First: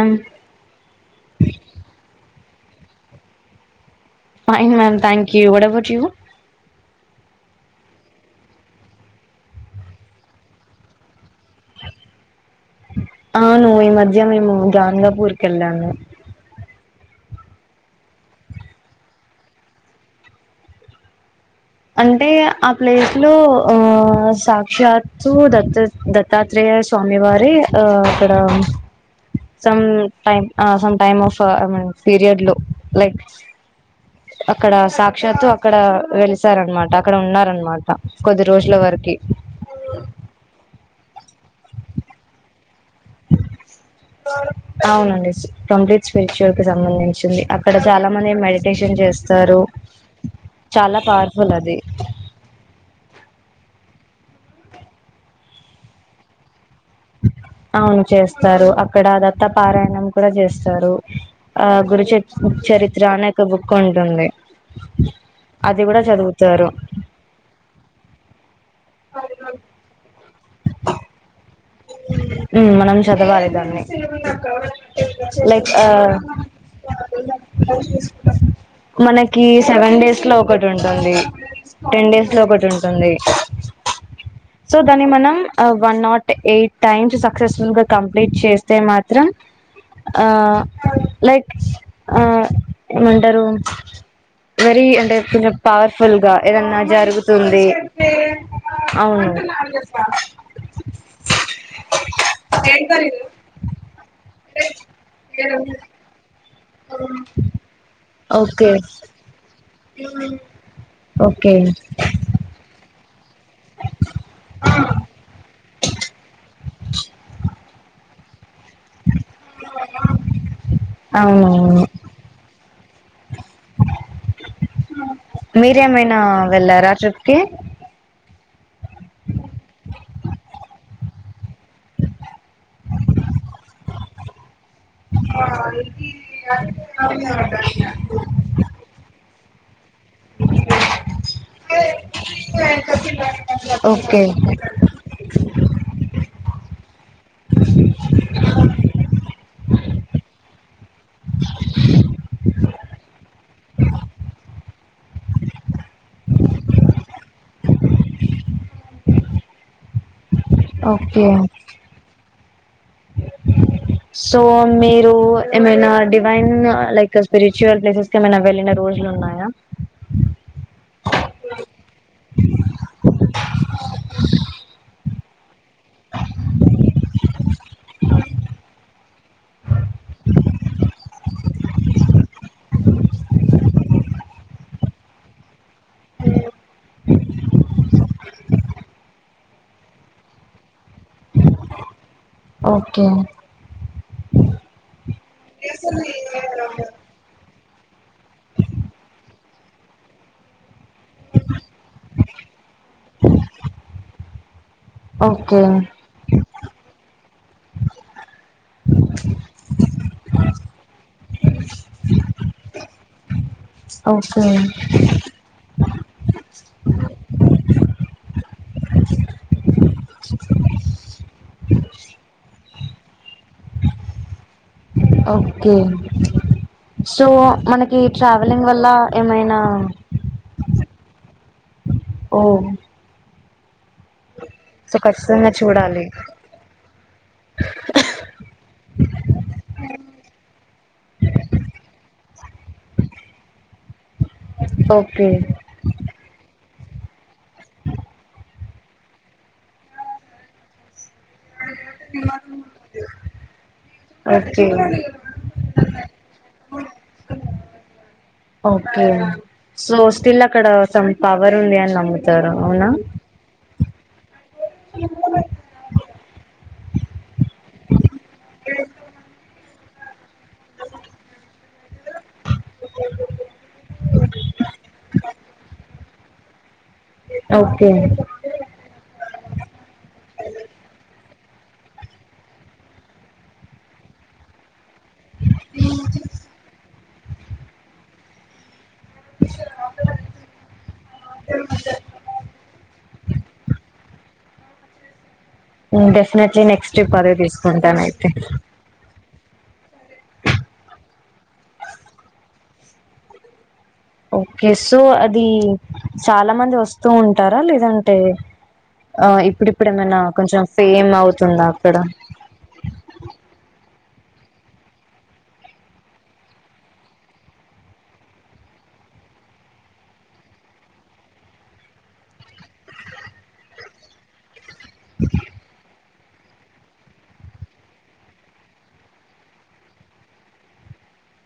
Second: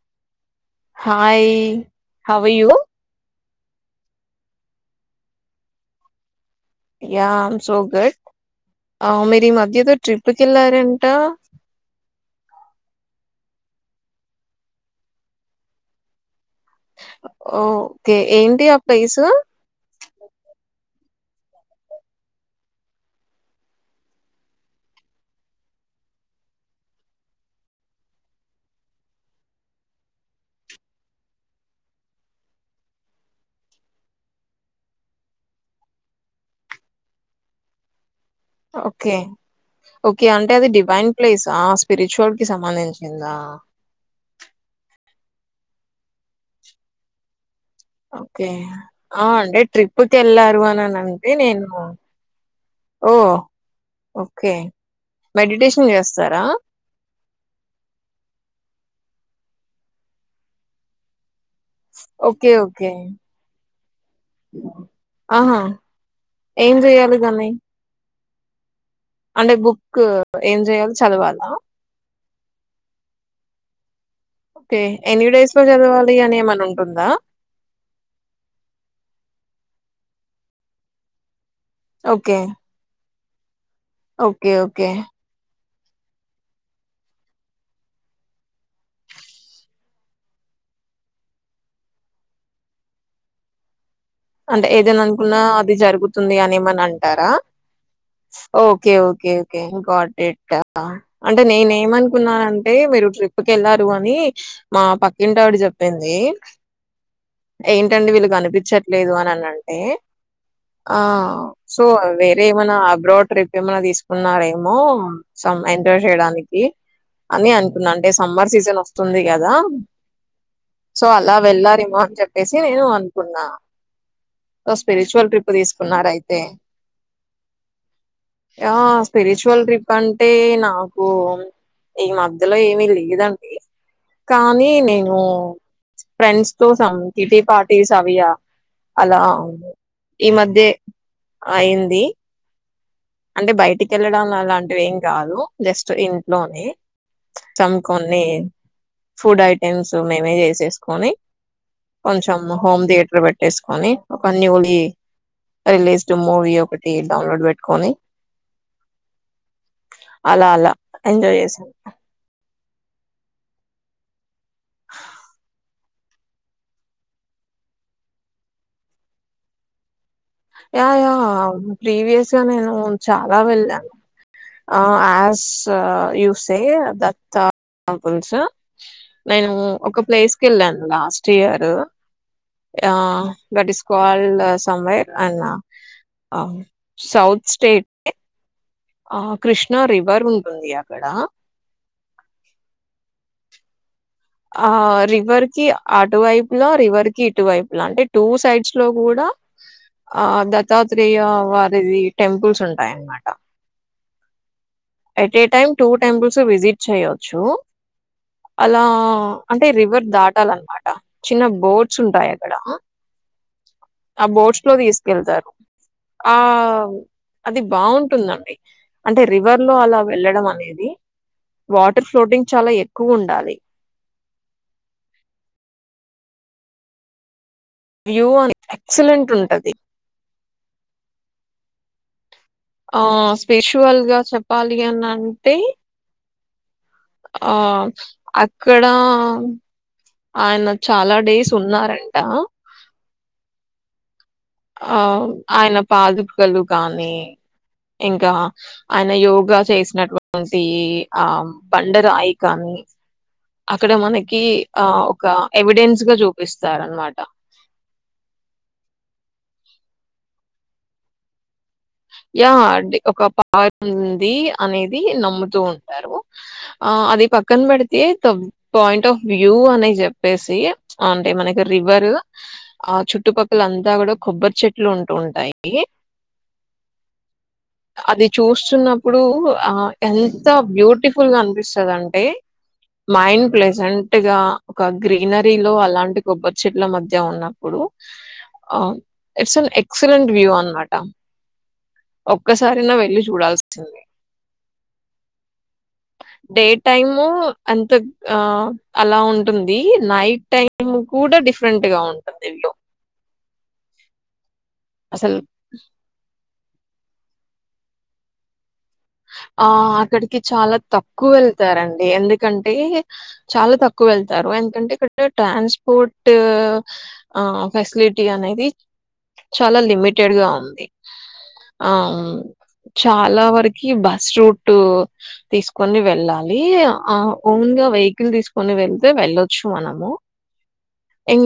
Um hi how are you fine am thank you. What about you? Yeah um so good. ఆ మీర్ ఈ మధ్యేదో ట్రిప్కెళ్లారంట? అవును ఈ మధ్య మేము గాందాపూర్కెళ్ళాము. ఓ ఓకే ఏంటి ఆ ప్లేసు అంటే ఆ ప్లేస్ లో ఆ సాక్షాత్తు దత్తాత్ దత్తాత్రేయ స్వామి వారె ఆ అక్కడ సం టైమ్ ఆ సం టైమ్ ఆఫ్ అమీన్ పీరియడ్ లో లైక్ అక్కడ సాక్షాత్తు అక్కడ వెలిస్ శార్ అన్మాట అక్కడ ఉన్నారన్మాట. ఓకె ఓకె అంటే అది డివైన్ ప్లీజ్ ఆ స్పిరిచువల్ కి సంబంధించి అవునండి. కంప్లీట్ స్పిరిచువల్ కి సంబంధించింది. అక్ ఓకె ఆ అంటె ట్రిప్ కెళ్లారు చాలా అననంటే పవర్ఫుల్ నేను అది ఓ ఓకె మెడిటేషన్ చేస్తారా? అవును చేస్తారు అక్కడ దత్తపారాయణం కూడా చేస్తారు. ఆ గురుచ ఓకే ఓకే చరిత్ర అనే ఒక బుక్ ఉంటుంది. ఆహా అది కూడా చదువుతారు. ఏం అంటె బుక్ ఏం చేయాలి చదవాలా ఊ మనం చదవాలి దాన్ని ఓకే ఎన్ని డేస్ లో లైక్ ఆ చదవాలి అని ఏమైనా ఉంటుందా మనకి సెవెన్ డేస్ ట్లా ఒకటి ఉంటుంది టెన్ డేస్ ఓకే లో ఒకటి ఉంటుంది ఓకే ఓకే ఆ one naught eight times successful గా కంప్లీట్ చేస్తే మాత్రం ఆ లైక్ ఆ ఏమంటారు అంటే వెరీ ఏదైనా అనుకున్నా కొంచెం అది పవర్ఫుల్ గా జరుగుతుంది అని ఏదన్నా ఏమన్నా అంటారా జరుగుతుంది ఓకే అవును ఓకే ఓకే గాట్ ఇట్ అంటే నేను ఏమనుకున్నానంటే మీరు ట్రిప్ కళ్లారు అని మా పక్కింట వాడు చెప్పింది ఏంటండి వీళ్ళు ఓకే కనిపిచ్చట్ లేదు అని అన్నాడు టే ఆ ఓకే సో వేరే ఏమన్నా అబ్రాడ్ ఏమన్నా తీసుకున్నారేమో సమ్ ఎంజాయ్ చేయడానికి అని అన్ కున్నా అంటే సమ్మర్ సీజన్ వస్తుంది కదా సో అలా అవునవును వెళ్లారేమో అని చెప్పేసి నేను అనుకున్నా సో, స్పిరిచువల్ ట్రిప్ మీరేమైనా తీసుకున్నారైతే. వెళ్లారా ట్రిప్ కి ఆ స్పిరిచువల్ ట్రిప్ అంటే నాకు ఈ మాద్ ఇందులో ఏమి లేదండి కానీ నేను ఫ్రెండ్స్ తో సమ్ కిట్టి పార్టీస్ అవి ఆ అలా అవును ఈ మధ్యే అయింది అంటే బయటికి ఓకే వెళ్ళడం లా అలాంటివి ఏం కాదు జస్ట్ ఇన్ లోని కొంచెం కొన్ని ఫుడ్ ఐటెమ్స్ మేమే చేసేసుకొని కొంచెం హోమ్ థియేటర్ పెట్టేసుకొని ఒక న్యూ రిలీజ్డ్ మూవీ ఒకటి డౌన్లోడ్ పెట్టుకొని అలా అలా ఓకే ఎంజాయ్ చేసాను సో మీరు ఏమైనా డివైన్ లైక్ స్పిరిచువల్ ప్లేసెస్ కెమైనా వెళ్ళిన రోజులు ఉన్నాయా యా ప్రీవియస్ గా నేను చాలా వెళ్ళాను ఆ ఆస్ యూసే దత్త టంపుల్స్ నేను ఒక ప్లేస్ కి ఏళ్ళాను లాస్ట్ ఇయర్ ఆ దట్ ఇస్ కాల్డ్ సంవెరె అండ్ సౌత్ స్టేట్ ఆ కృష్ణా రివర్ ఉంటుంది అక్కడ ఓకే ఆ రివర్ కి అటువైపు లో రివర్ కి ఇటువైపు ఇలాంటి టూ సైడ్స్ లో కూడా ఆ దత్తాత్రేయ వారిది టెంపుల్స్ ఉంటాయన్నమాట at a okay time two temples visit చేయొచ్చు అలా అంటే రివర్ దాటాలన్నమాట చిన్నం బోట్స్ ఉంటాయి అక్కడ ఆ ఓకే బోట్స్ లో తీసుకెళ్తారు ఆ అది బాగుంటుందండి అంటే రివర్ లో అలా వెళ్ళడం అనేది వాటర్ ఫ్లోటింగ్ చాలా ఎక్కువ ఉండాలి ఓకే సో మనకి వ్యూ అని ట్రావెలింగ్ వల్ల ఎక్సలెంట్ ఏమైనా ఉంటది ఓ ఆ పేశ ట్వల్ గా చెప్పాలి సో అని ఖచ్చితంగా అంటే చూడాలి ఆ అక్కడ ఆయన చాలా డేస్ ఉన్నారంట ఆ ఓకే ఆయన పాదుపుకలు కానీ ఇంకా ఆయన యోగా చేసినటువంటి ఆ బండరాయి కాని అక్కడ మనకి ఓకే ఆ ఒక ఎవిడెన్స్ గా చూపిస్తార అనమాట ఓకే సో స్టిల్ అక్కడ సం పవర్ ఉంది అని యా నమ్ముతారు అవునా అండి ఒక పా ఉంది అనేది నమ్ముతూ ఉంటారు ఆ అది పక్కన పెడితే పాయింట్ ఆఫ్ వ్యూ అనేది చెప్పేసి అంటే మనకి రివర్ ఆ చుట్టుపక్కల అంతా కూడా కొబ్బరి చెట్లు ఉంటూ ఉంటాయి ఓకే అది చూస్తున్నప్పుడు ఆ ఎంత బ్యూటిఫుల్ ఫుల్ గా అనిపిస్తుందింటే మైండ్ ప్ర్లెజెంట్ గా ఒక గ్రీనరీ లో అలాంటి కొబ్బరి చెట్ల మధ్య ఉన్నప్పుడు ఆ ఇట్స్ అన్ ఎక్సలెంట్ వ్యూ అన్నమాట ఒక్కసారి నా వెళ్ళి చూడాల్సి definitely day next trip time అదే అంత తీసుకుంటాను అయితే ఆ అలా ఉంట ఉంది నైట్ టైం కూడా డిఫరెంట్ గా ఉంటుంది ఇల్లో ఓ కెస్సో అసలు అది సాల చాలా మంది వస్తూ ఉంటారా లేదంటే ఆ ఇప్పుడిప్పుడు ఏమైనా అక్కడికి కొంచెం చాలా ఫేమ్ తక్కువ అవుతుందా అక్కడ వెళ్తారండి ఎందుకంటే చాలా తక్కువ వెళ్తారు ఎందుకంటే ఇక్కడ ట్రాన్స్పోర్ట్ ఫెసిలిటీ అనేది చాలా లిమిటెడ్గా ఉంది ఆ చాలా వరకు ఈ బస్ రూట్ టు తీసుకని వెళ్ వెళ్లాలి ఓన్గా వెహికల్ తీసుకని వెళ్తే వెళ్ళొచ్చు మనము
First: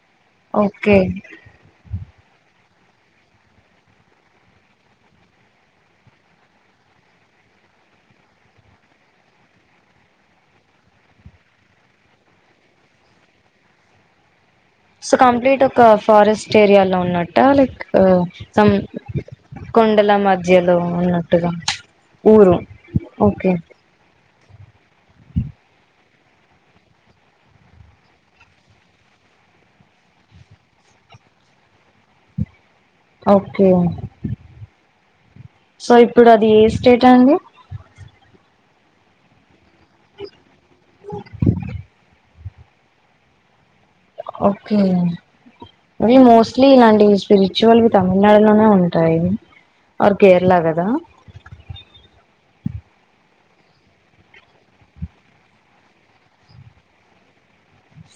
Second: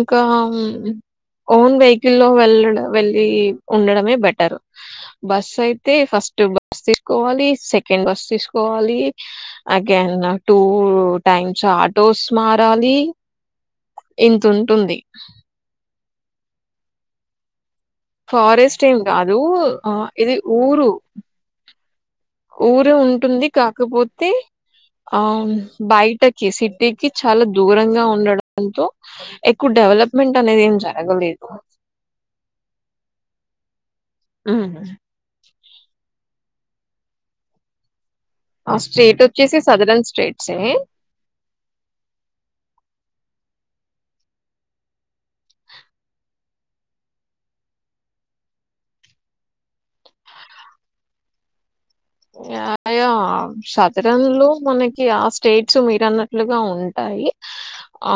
ఒక ఓకే ఓన్ వెహికల్ లో వెళ్ళడు వెళ్ళి ఉండడమే బెటర్ బస్ అయితే ఫస్ట్ బస్ తీ కోవాలి సెకండ్ బస్ తీసుకోవాలి అగైన్ టూ టైమ్స్ ఆటోస్ మారాలి ఇంత ఉంది సో కంప్లీట్ ఒక ఫారెస్ట్ ఏరియాలో ఉన్నట్ట లైక్ సమ్ ఫారెస్ట్ ఏం కాదు కొండల ఇది మధ్యలో ఊరు ఉన్నట్టుగా ఊరు ఊరే ఉంటుంది ఓకే కాకపోతే ఆ బయటకి సిటీకి చాలా దూరంగా ఉండటంతో ఎక్కువ డెవలప్మెంట్ అనేది ఏం జరగలేదు ఓకే ఉమ్ సో ఇప్పుడు ఏ స్టేట్ అండి ఆ స్టేట్ వచ్చేసి సదరన్ స్టేట్ సరే ఓకే మీ మోస్ట్లీ ఇలాంటి స్పిరిచువల్వి తమిళనాడులోనే ఉంటాయి ఆర్ కేరళ కదా ఆ యా సదరంలో మనకి ఆ స్టేట్స్ మీరున్నట్లుగా ఉంటాయి ఆ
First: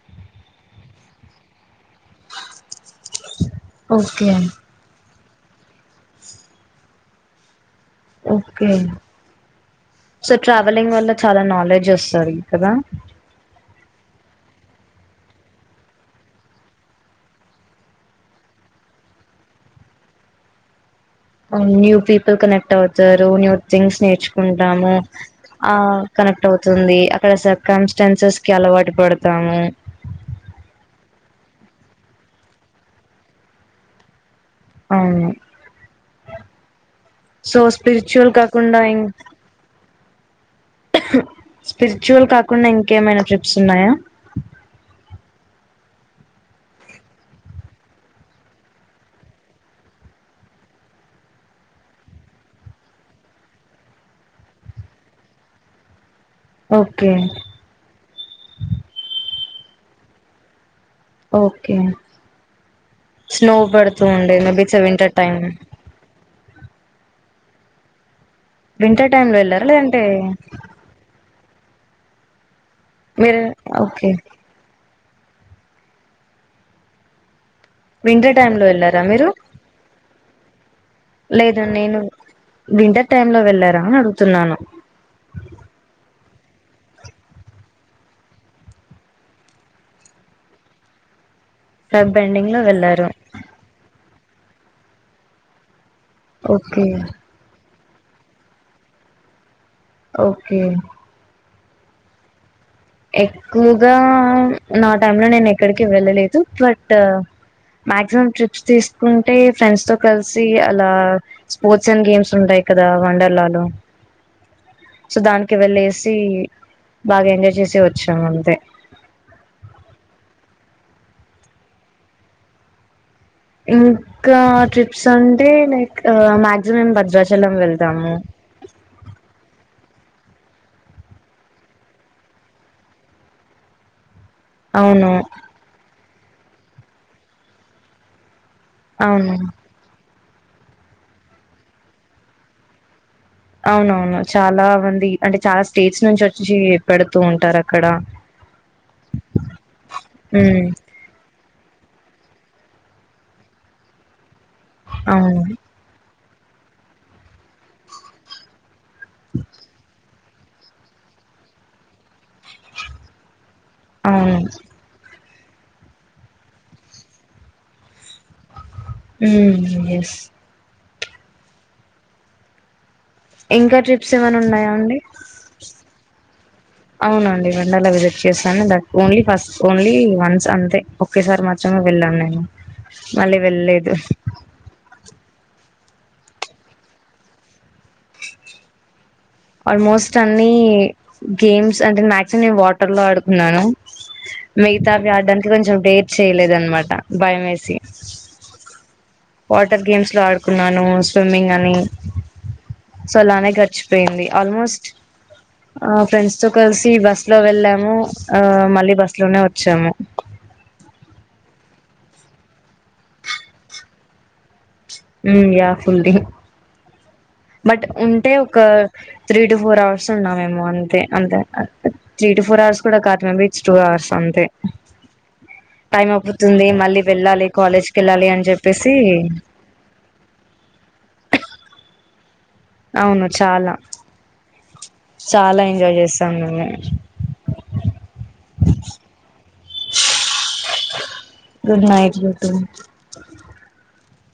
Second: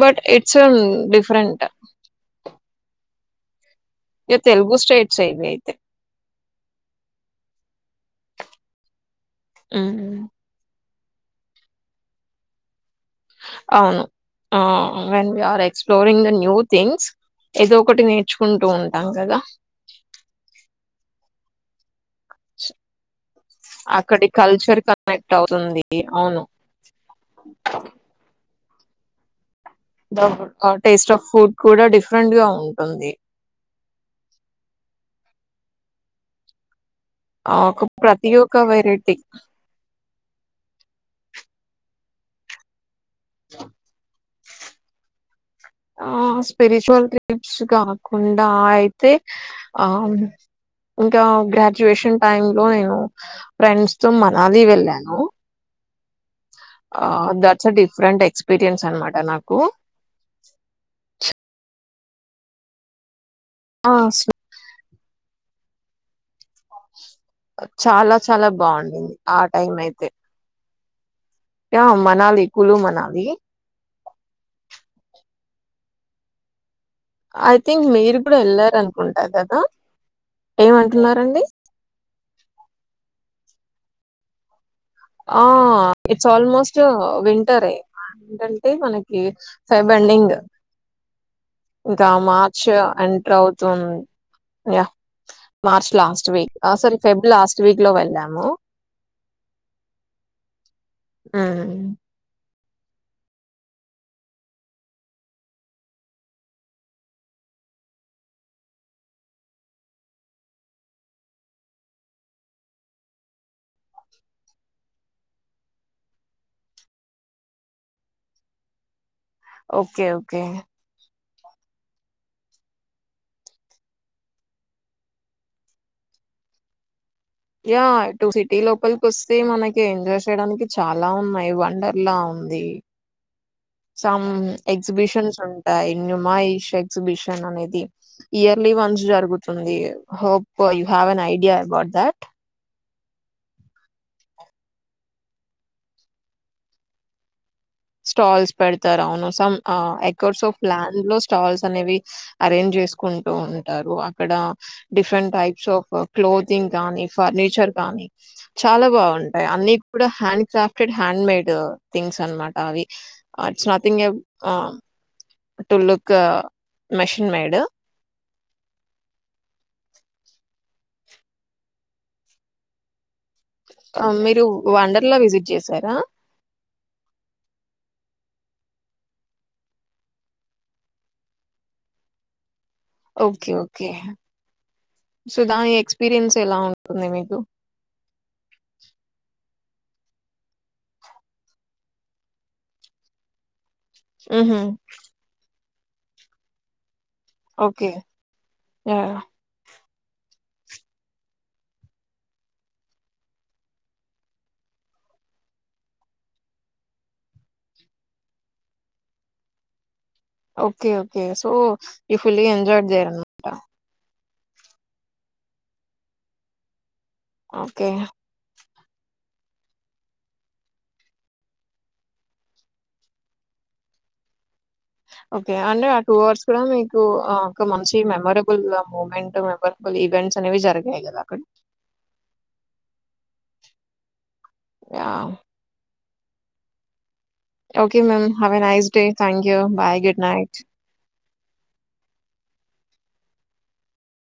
బట్ ఇట్స్ డిఫరెంట్ ఓకే ఇగ తెలుగు స్టేట్ ట్స్ ఇవైతే ఓకే సో ట్రావలింగ్ వల్ల చాలా నాలెడ్జ్ వస్తాది కదా అవును when we are exploring the new things ఏదో ఒకటి నేర్చుకుంటూ ఉంటాం కదా న్యూ పి పుల్ కనెక్ట్ అవుతారు న్యూ థింగ్స్ అక్కడి కల్చర్ నేర్చుకుంటాము కనెక్ట్ ఆ అవుతుంది అవును కనెక్ట్ అవుతుంది అక్కడ సర్కంస్టాన్సెస్ కి అలవాటు పడతాము టేస్ట్ ఆఫ్ ఫుడ్ కూడా డిఫరెంట్ గా ఉంటుంది అవును ఆ సో ఒక ప్రతి స్పిరిచువల్ ఒక కాకుండా ఇం వెరైటీ స్పిరిచువల్ కాకుండా ఇం ఇంకేమైనా ట్రిప్స్ ఉన్నాయా ఆ స్పిరిచువల్ క్లిప్స్ కాకుండా అయితే ఆ ఇంకా గ్రాడ్యుయేషన్ టైమ్ లో నేను ఫ్రెండ్స్ తో మనాలి వెళ్ళాను ఆ okay that's a different experience అన్నమాట నాకు ఓకే స్నో ఆ పడుతూ ఉండే స్న- బీచ్ వింటర్ టైం చాలా చాలా వింటర్ బాగుండింది టైం లో ఆ వెళ్లర లేదంటే ఆ మనాలి కులు మనాలి మీరూ ఓకే ఐ థింక్ మీరు వింటర్ కూడా టైమ్ లో వెళ్ళారా వెళ్లారనుకుంటా మీరు కదా ఏమంటున్నారండి లేదు నేను వింటర్ టైమ్ లో వెళ్ళను అడుగుతున్నాను ఆ ఇట్స్ ఆల్మోస్ట్ వింటర్ే ఏంటంటే మనకి ఫెబ్ ఎండింగ్ ఇంకా ఫెబ్ ఎండింగ్ లో మార్చ్ వెళ్ళారు ఎంటర్ అవుతుం yeah March last week okay అసల్ ఫెబ్ లాస్ట్ స్వీక్ లో వెళ్ళాము ఓకే హు ఎక్కువగా నా టైమ్ లో నేను ఎక్కడికి వెళ్ళలేదు బట్ మక్సిమం ట్రిప్స్ తీసుకుంటే ఫ్రెండ్స్ తో కలిసి అలా స్పోర్ట్స్ అండ్ గేమ్స్ ఉంటాయి కదా వండర్లా లో సో దానికి వెళ్ళసి బాగా ఎంజాయ్ చేస్ వచ్చం అంతే ఓకే ఓకే ఇంకా ట్రిప్స్ అంటే లైక్ మాక్సిమం భద్రాచ్ యా ఇటూ సిటీ లోపల్కి వస్తే మనక్ కీ ఎంజాయ్ చేయడానికి చాలా ఉన్నాయి వండర్ లా ఉంది చమ్ అవును ఎగ్జిబిషన్స్ ఉంటాయి ఇన్ మా ఇష్ ఎక్సిబిషన్ అనేది ఇయర్లీ వన్స్ అవును జరుగుతుంది hop you have an idea about that అవునవును చాలా మంది అంటే చాలా స్టేట్స్ నుంచి వచ్చి పెడుతూ ఉంటారన్ స్టాల్స్ పెడతారు అవును some acres of um land లో స్టాల్స్ అనేవి అరేంజ్ చేసుకుంటూ ఉంటారు అక్కడ డిఫరెంట్ అవును టైప్స్ ఆఫ్ క్లోథింగ్ కానీ, ఫర్నిచర్ కానీ చాలా బాగుంటాయి అన్ని కూడా hand crafted hand made things అన్మాట్ అవి అ చాథింగ్ ఎబ్ అవును ఆ టుల్లు ఒక మెషిన్ మేడు ఉమ్ ఎస్ ఇంకా ట్రిప్స్ ఏమైనా మీరు ఉన్నాయా అండి వండర్లా విజిట్ చేసారా? అవునండి వండర్లా విజిట్ చేశాను that only first only once అంతే ఒకేసారి మాత్రమే వెళ్ళాను నేను మళ్ళీ ఓకే. ఓకే. వెళ్ళలేదు సో దాని ఎక్స్పీరియన్స్ ఎలా ఉంటుంది మీకు ఆల్మోస్ట్ అన్ని గేమ్స్ అంటే మక్సిమమ్ వాటర్ లో ఆడుకున్నాను హుహు. మిగతావి ఆడ్డానికి కొంచెం వేర్ చేయలేదనమాట ఓకే ఆ వాటర్ గేమ్స్ లో ఆడుకున్నాను స్విమ్మింగ్ అని సో అలానే గడ్చిపోయింది. ఆల్మోస్ట్ ఆ ఫ్రెండ్స్ తో కలిసి బస్ లో వెళ్ళాము ఆ మళ్ళీ బస్ లోనే వచ్చాము. Okay okay so you fully enjoyed there అనమాట hmm yeah fully but okay ఉంటే ఒక త్రీ టు ఫోర్ అవర్స్ ఉన్నామేమో అంతే అంతే అ అ త్రీ టు ఫోర్ అవర్స్ కూడ కర్టన్ బీచ్ టూ అవర్స్ అంతే ఓకే అంటే ఆ టైం టూ అవర్స్ కూడా అయిపోతుంది మీకు మళ్ళీ ఆ వెళ్ళాలి ఒక కాలేజ్కి మంచి వెళ్ళాలి అని మెమరబుల్ చెప్పేసి మూమెంట్ మెమరబుల్ ఈవెంట్స్ అనేవి జరిగాయి కదా అక్కడ అవును చాలా యాహ్! చాలా ఎంజాయ్ చేస్ [unintelligible] okay ma'am have a nice day thank you bye good night good night you two